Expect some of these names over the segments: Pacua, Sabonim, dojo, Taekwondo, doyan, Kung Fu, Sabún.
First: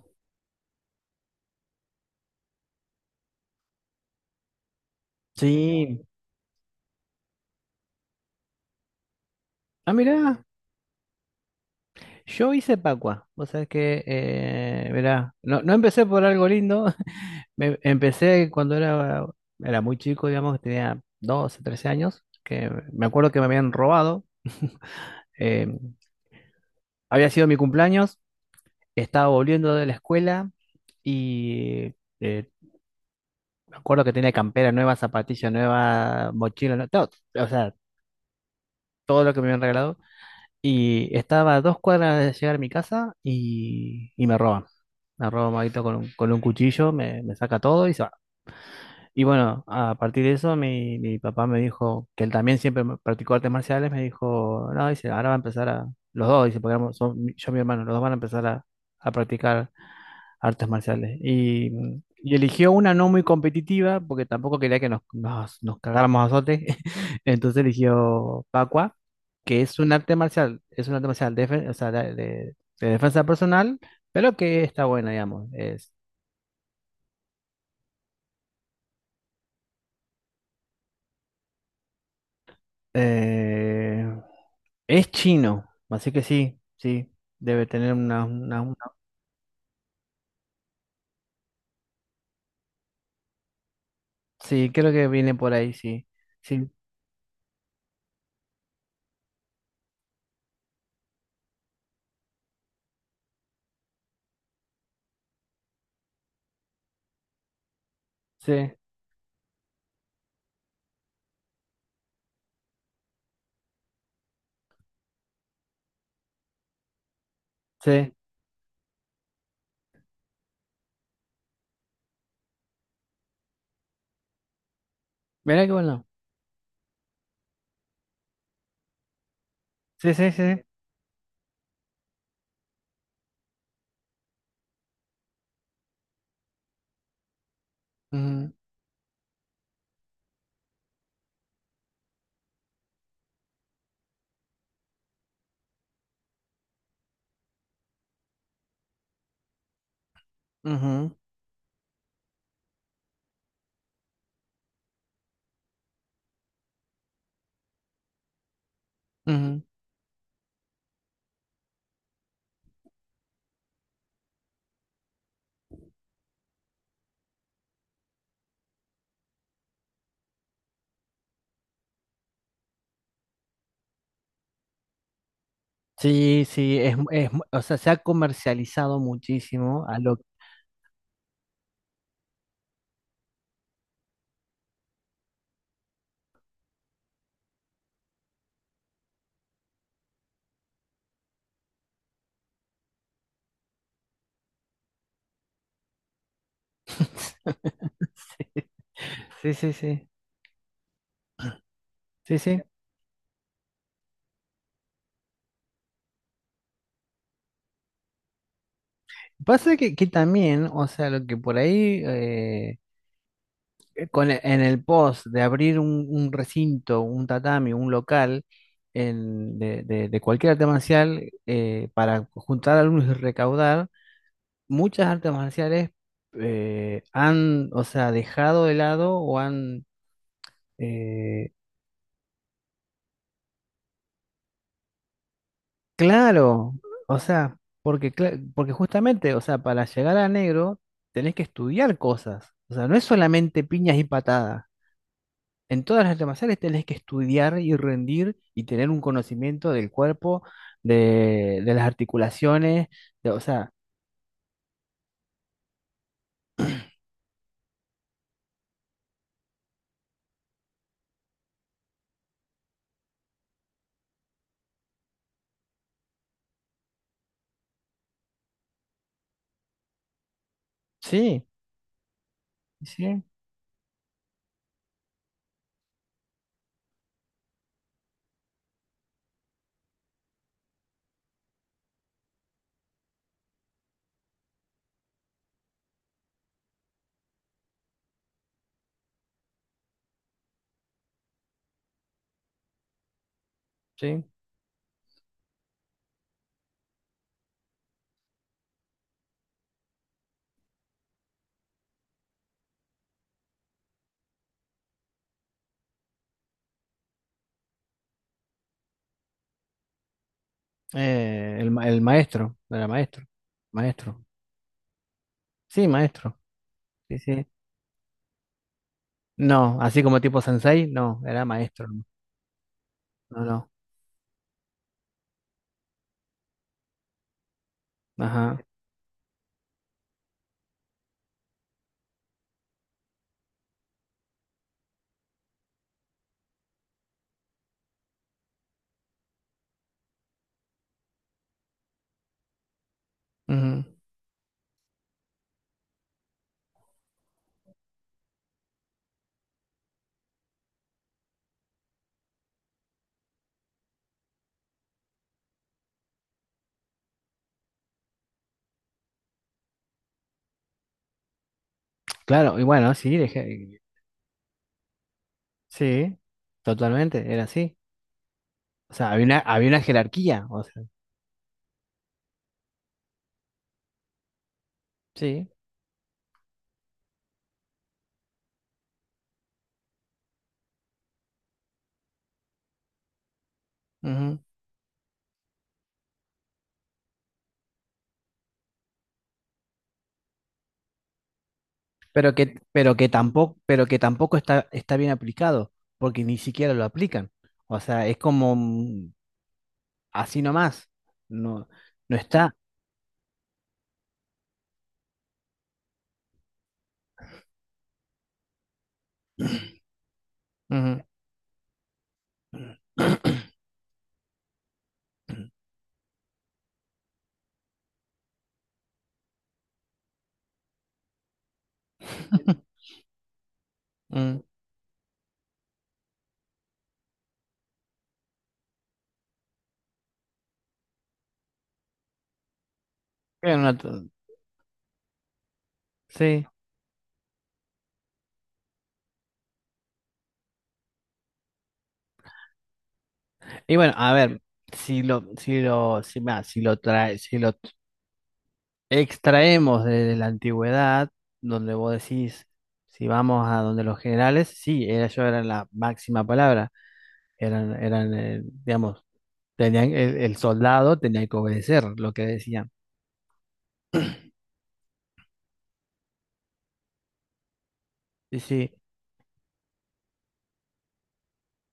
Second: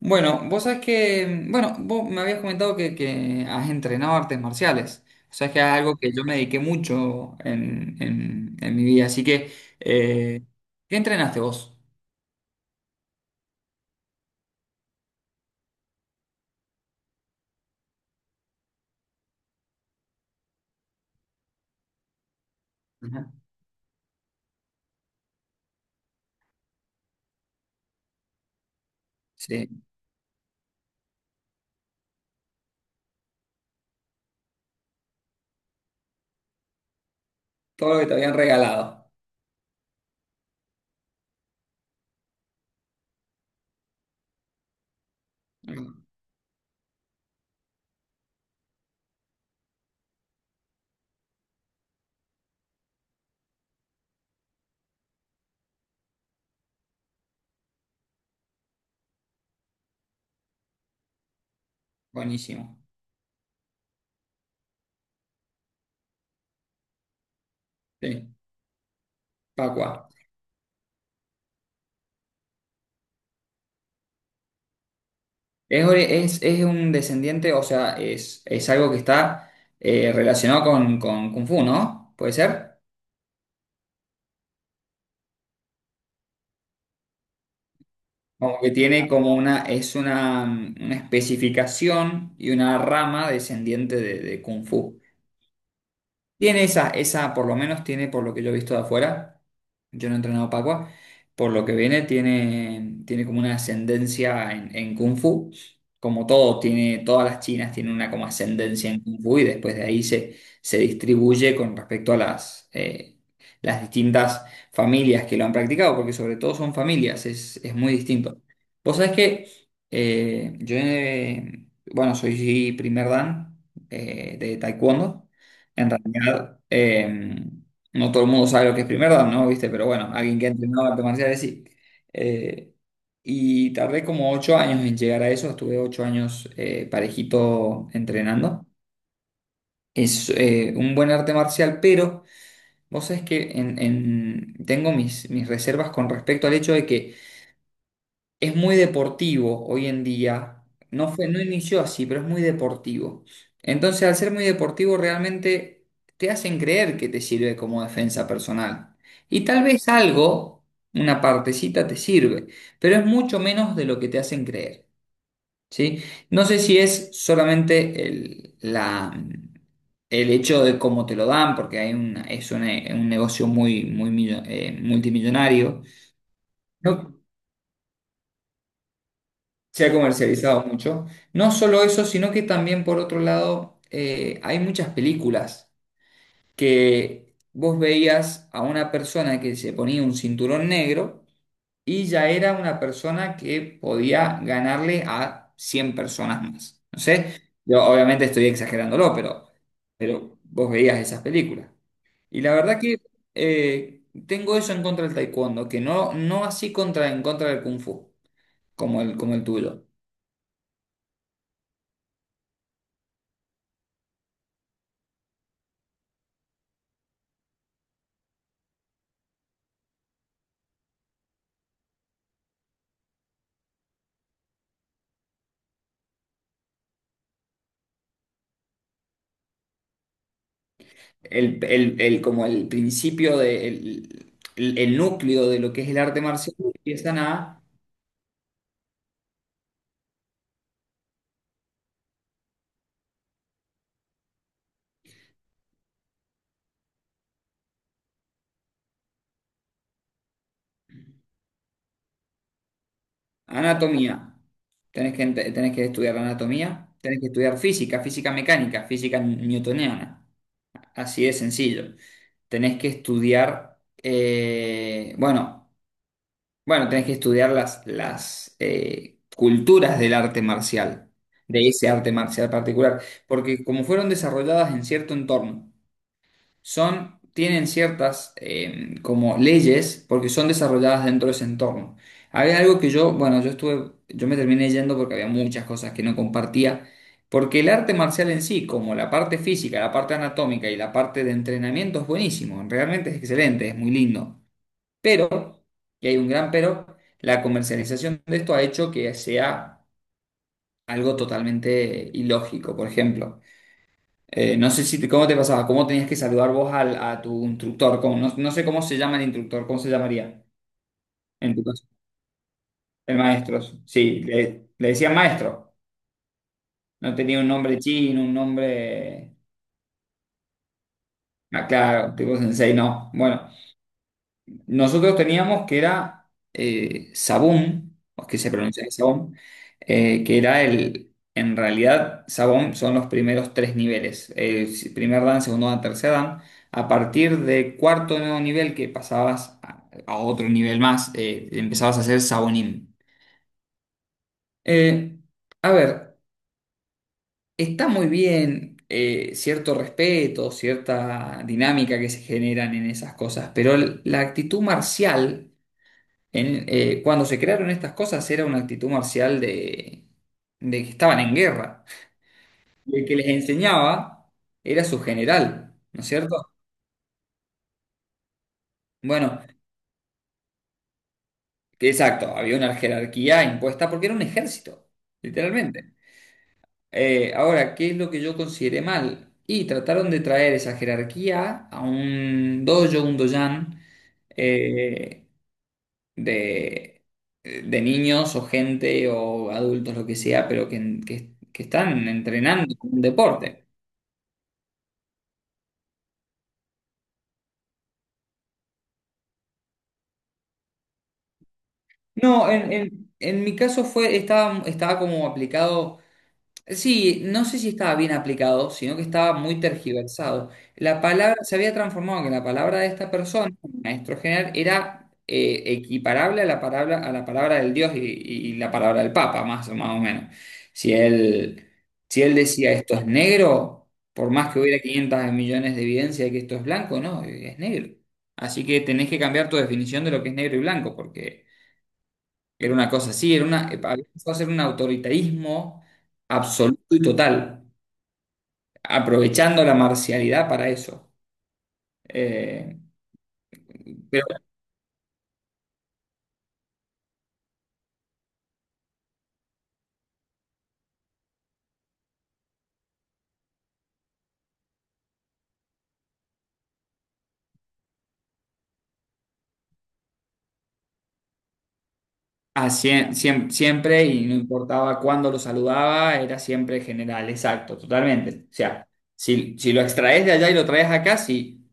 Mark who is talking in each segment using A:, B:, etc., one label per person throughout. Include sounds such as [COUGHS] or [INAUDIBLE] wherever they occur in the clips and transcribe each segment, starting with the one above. A: Bueno, vos sabés que, bueno, vos me habías comentado que has entrenado artes marciales. O sea, es que es algo
B: Sí.
A: que yo me dediqué mucho en mi vida. Así que,
B: Ah,
A: eh,
B: mirá,
A: ¿qué entrenaste vos?
B: yo hice Pacua. O sea que, mirá, no, no empecé por algo lindo. [LAUGHS] Empecé cuando era muy chico, digamos, tenía 12, 13 años, que me acuerdo
A: Ajá.
B: que me habían robado. eh, Había sido mi cumpleaños, estaba
A: Sí,
B: volviendo de la escuela y eh, me acuerdo que tenía campera nueva, zapatilla nueva, mochila, todo, o sea,
A: todo lo que te habían regalado.
B: todo lo que me habían regalado. Y estaba a 2 cuadras de llegar a mi casa y me roban. Me roban Maguito con
A: Mm.
B: un cuchillo, me saca todo y se va. Y bueno, a partir de eso, mi papá me dijo, que él también siempre practicó artes marciales, me dijo, no, dice, ahora va a empezar a, los dos, dice, porque yo y mi hermano, los dos van a empezar a practicar artes marciales. Y eligió
A: Buenísimo.
B: una no muy competitiva, porque tampoco quería que nos cagáramos a azote. [LAUGHS] Entonces
A: Sí,
B: eligió Pacua, que es un
A: Pacua.
B: arte marcial, es un arte marcial o sea, de defensa personal, pero que está buena, digamos.
A: Es un descendiente, o sea, es algo que está relacionado con Kung Fu, ¿no? ¿Puede ser?
B: Eh, es chino, así que sí, sí, debe tener una,
A: Como
B: una-
A: que
B: una-
A: tiene como una, es una, una especificación y una rama descendiente de Kung
B: Sí, creo
A: Fu.
B: que viene por ahí, sí.
A: Tiene
B: Sí,
A: esa, esa, por lo menos tiene, por lo que yo he visto de afuera, yo no he entrenado Pacua, por lo que viene, tiene, tiene como una ascendencia en Kung Fu, como todo, tiene, todas las chinas tienen una como
B: sí,
A: ascendencia en Kung Fu y después de ahí se, se distribuye con respecto a las distintas familias que lo han practicado, porque sobre todo son familias, es muy
B: sí.
A: distinto. Vos sabés que eh, yo, eh, bueno, soy primer dan de Taekwondo.
B: Mirá qué
A: En
B: bueno.
A: realidad, no todo el mundo sabe lo que es primer dan, ¿no? ¿Viste? Pero bueno,
B: Sí, sí,
A: alguien que ha
B: sí.
A: entrenado artes marciales sí. Eh, y tardé como 8 años en llegar a eso. Estuve 8 años parejito
B: Ujú,
A: entrenando. Es un buen arte marcial, pero vos sabés que tengo mis, mis reservas con respecto al hecho de que es muy deportivo hoy en día. No
B: ujú,
A: fue, no inició así, pero es muy deportivo. Entonces, al ser muy deportivo, realmente te hacen creer que te sirve como defensa personal. Y
B: ujú.
A: tal vez algo, una partecita, te sirve, pero es mucho menos de lo que te hacen creer, ¿sí? No sé si es solamente el hecho de cómo te lo dan, porque hay una, un negocio muy, muy multimillonario.
B: Sí, sí, es,
A: No,
B: es, o sea, se ha comercializado muchísimo
A: se ha
B: a lo
A: comercializado mucho. No solo eso, sino que también por otro lado hay muchas películas que vos veías a una persona que se ponía un cinturón negro y ya era una persona que podía ganarle a 100 personas más. No sé,
B: [LAUGHS]
A: yo obviamente estoy exagerándolo,
B: Sí, sí, sí,
A: pero vos veías esas películas.
B: sí,
A: Y la
B: sí.
A: verdad que tengo eso en contra del taekwondo, que no, no así contra, en contra del kung fu, como el
B: Pasa
A: tuyo.
B: que también, o sea, lo que por ahí, en el post de abrir un recinto, un tatami, un local de cualquier arte marcial para juntar alumnos y recaudar, muchas artes marciales han, o sea, dejado de lado eh,
A: Como el principio de, el núcleo de lo que es el arte marcial,
B: Claro, o
A: empiezan
B: sea,
A: a
B: porque justamente, o sea, para llegar a negro tenés que estudiar cosas, o sea, no es solamente piñas y patadas, en todas las artes marciales tenés que estudiar y rendir y tener un conocimiento del cuerpo, de las articulaciones, o sea,
A: anatomía. Tenés que, tenés que estudiar anatomía, tenés que estudiar física, física mecánica, física newtoniana. Así de sencillo. Tenés que estudiar, bueno, tenés que estudiar las, las culturas del arte marcial,
B: sí,
A: de ese arte marcial particular,
B: sí,
A: porque como fueron desarrolladas en cierto entorno. Son, tienen ciertas como leyes porque son desarrolladas dentro de ese entorno. Había algo que yo, bueno, yo estuve, yo me terminé yendo porque había muchas cosas que no compartía, porque el arte marcial en sí, como la parte física, la parte anatómica y la parte de entrenamiento es buenísimo, realmente es excelente, es muy
B: sí,
A: lindo, pero, y hay un gran pero, la comercialización de esto ha hecho que sea algo totalmente ilógico, por ejemplo. No sé si te- cómo te pasaba, cómo tenías que saludar vos al, a tu instructor, no, no sé cómo se llama el instructor, cómo se llamaría en
B: eh,
A: tu
B: el,
A: caso,
B: ma- el maestro, era
A: el
B: maestro,
A: maestro. Sí,
B: maestro,
A: le decían maestro,
B: sí, maestro,
A: no
B: sí,
A: tenía
B: sí,
A: un nombre chino, un nombre,
B: no, así como tipo sensei, no, era
A: ah,
B: maestro,
A: claro, tipo sensei, no.
B: no,
A: Bueno,
B: no,
A: nosotros teníamos que era Sabún, o que se
B: ajá.
A: pronuncia Sabón, que era el. En realidad, Sabón son los primeros 3 niveles: primer dan, segundo dan, tercer dan. A partir de cuarto nuevo nivel, que pasabas a otro nivel más, empezabas a hacer Sabonim.
B: Ujú.
A: Eh, a ver, está muy bien cierto respeto, cierta dinámica que se generan en esas cosas, pero la actitud marcial. Cuando se crearon estas cosas era una actitud marcial de que estaban en guerra.
B: Claro, y bueno,
A: Y el
B: sí,
A: que les enseñaba era su general, ¿no es
B: sí,
A: cierto?
B: totalmente, era así. O sea, había una,
A: Bueno,
B: había una jerarquía, o sea,
A: que exacto, había una jerarquía impuesta porque era un ejército,
B: sí,
A: literalmente. Ahora, ¿qué es lo que yo consideré mal? Y trataron de traer esa jerarquía a un dojo, un doyan,
B: ujú.
A: eh, de, de niños o gente o adultos, lo que sea, pero que, que están
B: Pero que,
A: entrenando
B: pero
A: un
B: que tampoco,
A: deporte.
B: pero que tampoco está bien aplicado, porque ni siquiera lo aplican. O sea, es como así nomás. No, no
A: No,
B: está.
A: en mi caso fue, estaba, estaba como aplicado. Sí, no sé si estaba bien aplicado, sino que estaba muy tergiversado. La
B: Ujú.
A: palabra se había transformado en que la palabra de esta persona,
B: [COUGHS]
A: maestro general, era equiparable a la palabra del Dios y la palabra del Papa, más, más o menos. Si él, si él decía
B: [CLEARS THROAT]
A: esto es negro, por
B: Mm.
A: más que hubiera 500 millones de evidencia de que esto es blanco, no, es negro. Así que tenés que cambiar tu definición de lo que es negro y blanco, porque era una cosa así, era
B: Era
A: una,
B: una
A: había
B: to-
A: empezado a ser un autoritarismo
B: sí.
A: absoluto y total, aprovechando la marcialidad para eso. Eh,
B: Y bueno, a
A: pero
B: ver, si, mira, si lo extraemos de la antigüedad, donde vos decís, si vamos a donde los generales, sí, ellos eran la máxima palabra, eran digamos, el soldado tenía que obedecer lo que decían.
A: siempre, y no importaba cuándo lo saludaba, era siempre general, exacto,
B: Sí,
A: totalmente. O
B: sí,
A: sea, si, si lo extraes de allá y lo traes acá, sí,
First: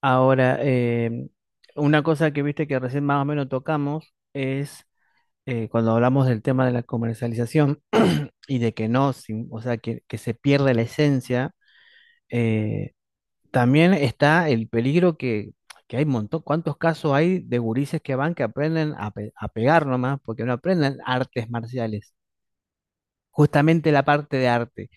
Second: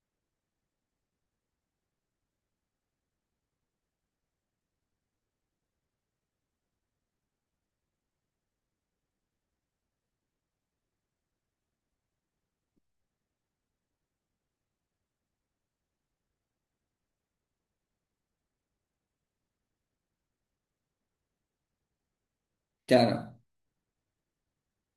B: ahora, una cosa que viste que recién más o menos tocamos es cuando hablamos del tema de la comercialización [CLEARS THROAT] y de que no, o sea, que se pierde la esencia. eh, También está el peligro que, hay un montón, cuántos casos hay de gurises que van, que aprenden a pegar nomás, porque no aprenden artes marciales,
A: claro,
B: justamente la parte de arte,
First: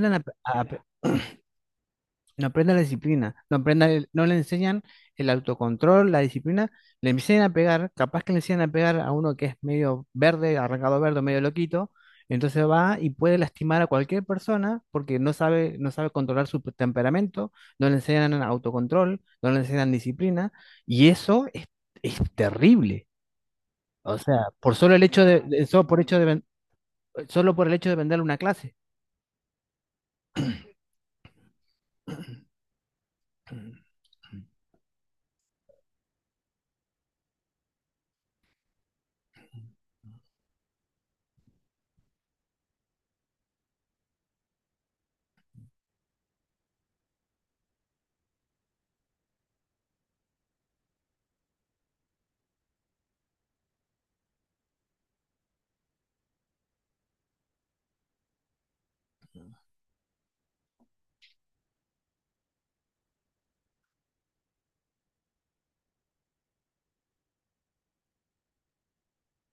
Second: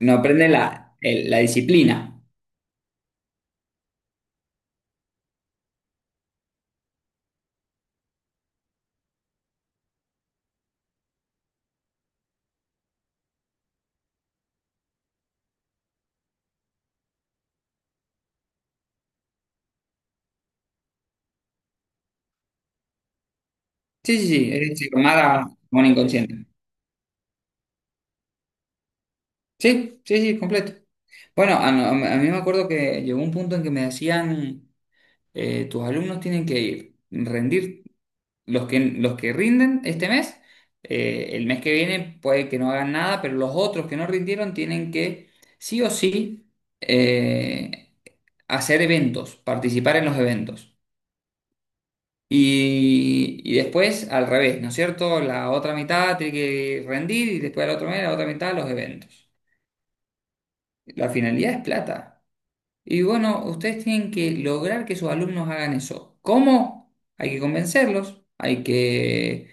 A: no aprende
B: a pe-
A: la disciplina.
B: no aprenda la disciplina, no le enseñan el autocontrol, la disciplina, le enseñan a pegar, capaz que le enseñan a pegar a uno que es medio verde, arrancado verde, medio loquito, entonces va y puede lastimar a cualquier persona porque no sabe controlar su temperamento, no le enseñan autocontrol, no le enseñan disciplina, y eso es terrible. O
A: Sí, sí,
B: sea,
A: sí, es
B: por
A: decir,
B: solo el
A: tomar
B: hecho
A: a
B: de-
A: un inconsciente.
B: solo por el hecho de venderle una clase.
A: Sí, sí, sí, completo. Bueno, a mí me acuerdo que llegó un punto en que me decían. Tus alumnos tienen que ir, rendir, los que rinden este mes, el mes que viene puede que no hagan nada, pero los otros que no rindieron tienen que sí o sí eh, hacer eventos, participar en los eventos. Y después al revés, ¿no es cierto? La otra mitad tiene que rendir y después la otra mitad los eventos. La finalidad es plata. Y bueno, ustedes tienen que lograr que sus alumnos hagan eso. ¿Cómo? Hay que convencerlos,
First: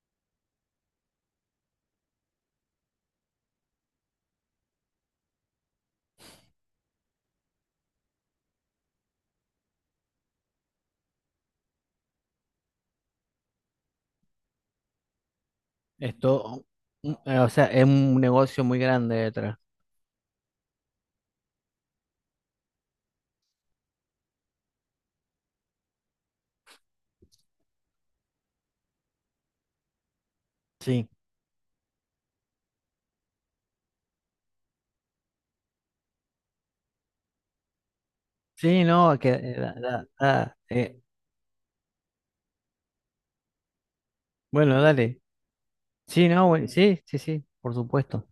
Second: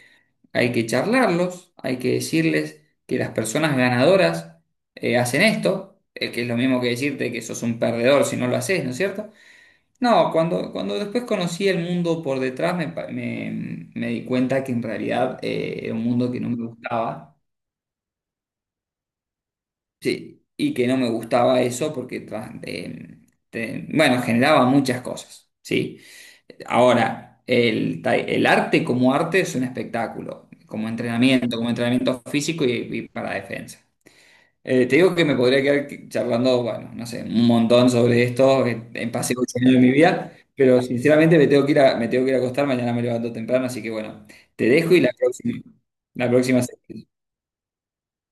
A: hay que charlarlos, hay que decirles que las personas ganadoras hacen esto, que es lo mismo que decirte que sos un perdedor si no lo haces, ¿no es cierto? No, cuando después conocí el mundo por detrás me di cuenta que en realidad era un mundo que no
B: Esto,
A: me gustaba.
B: o sea, es un negocio muy grande detrás.
A: Sí, y que no me gustaba eso porque bueno, generaba muchas cosas, ¿sí? Ahora, el arte como arte es un espectáculo,
B: Sí,
A: como entrenamiento físico y para defensa. Te digo que me podría quedar charlando, bueno, no sé, un montón sobre esto,
B: sí,
A: en
B: no, que,
A: pasé muchos años
B: da-
A: de mi
B: da-
A: vida,
B: da,
A: pero sinceramente me tengo que ir a, me tengo que ir a acostar, mañana me levanto temprano, así que bueno, te
B: bueno,
A: dejo y la
B: dale.
A: próxima,
B: Sí,
A: la
B: no,
A: próxima.
B: bueno, sí, sí, sí, por supuesto.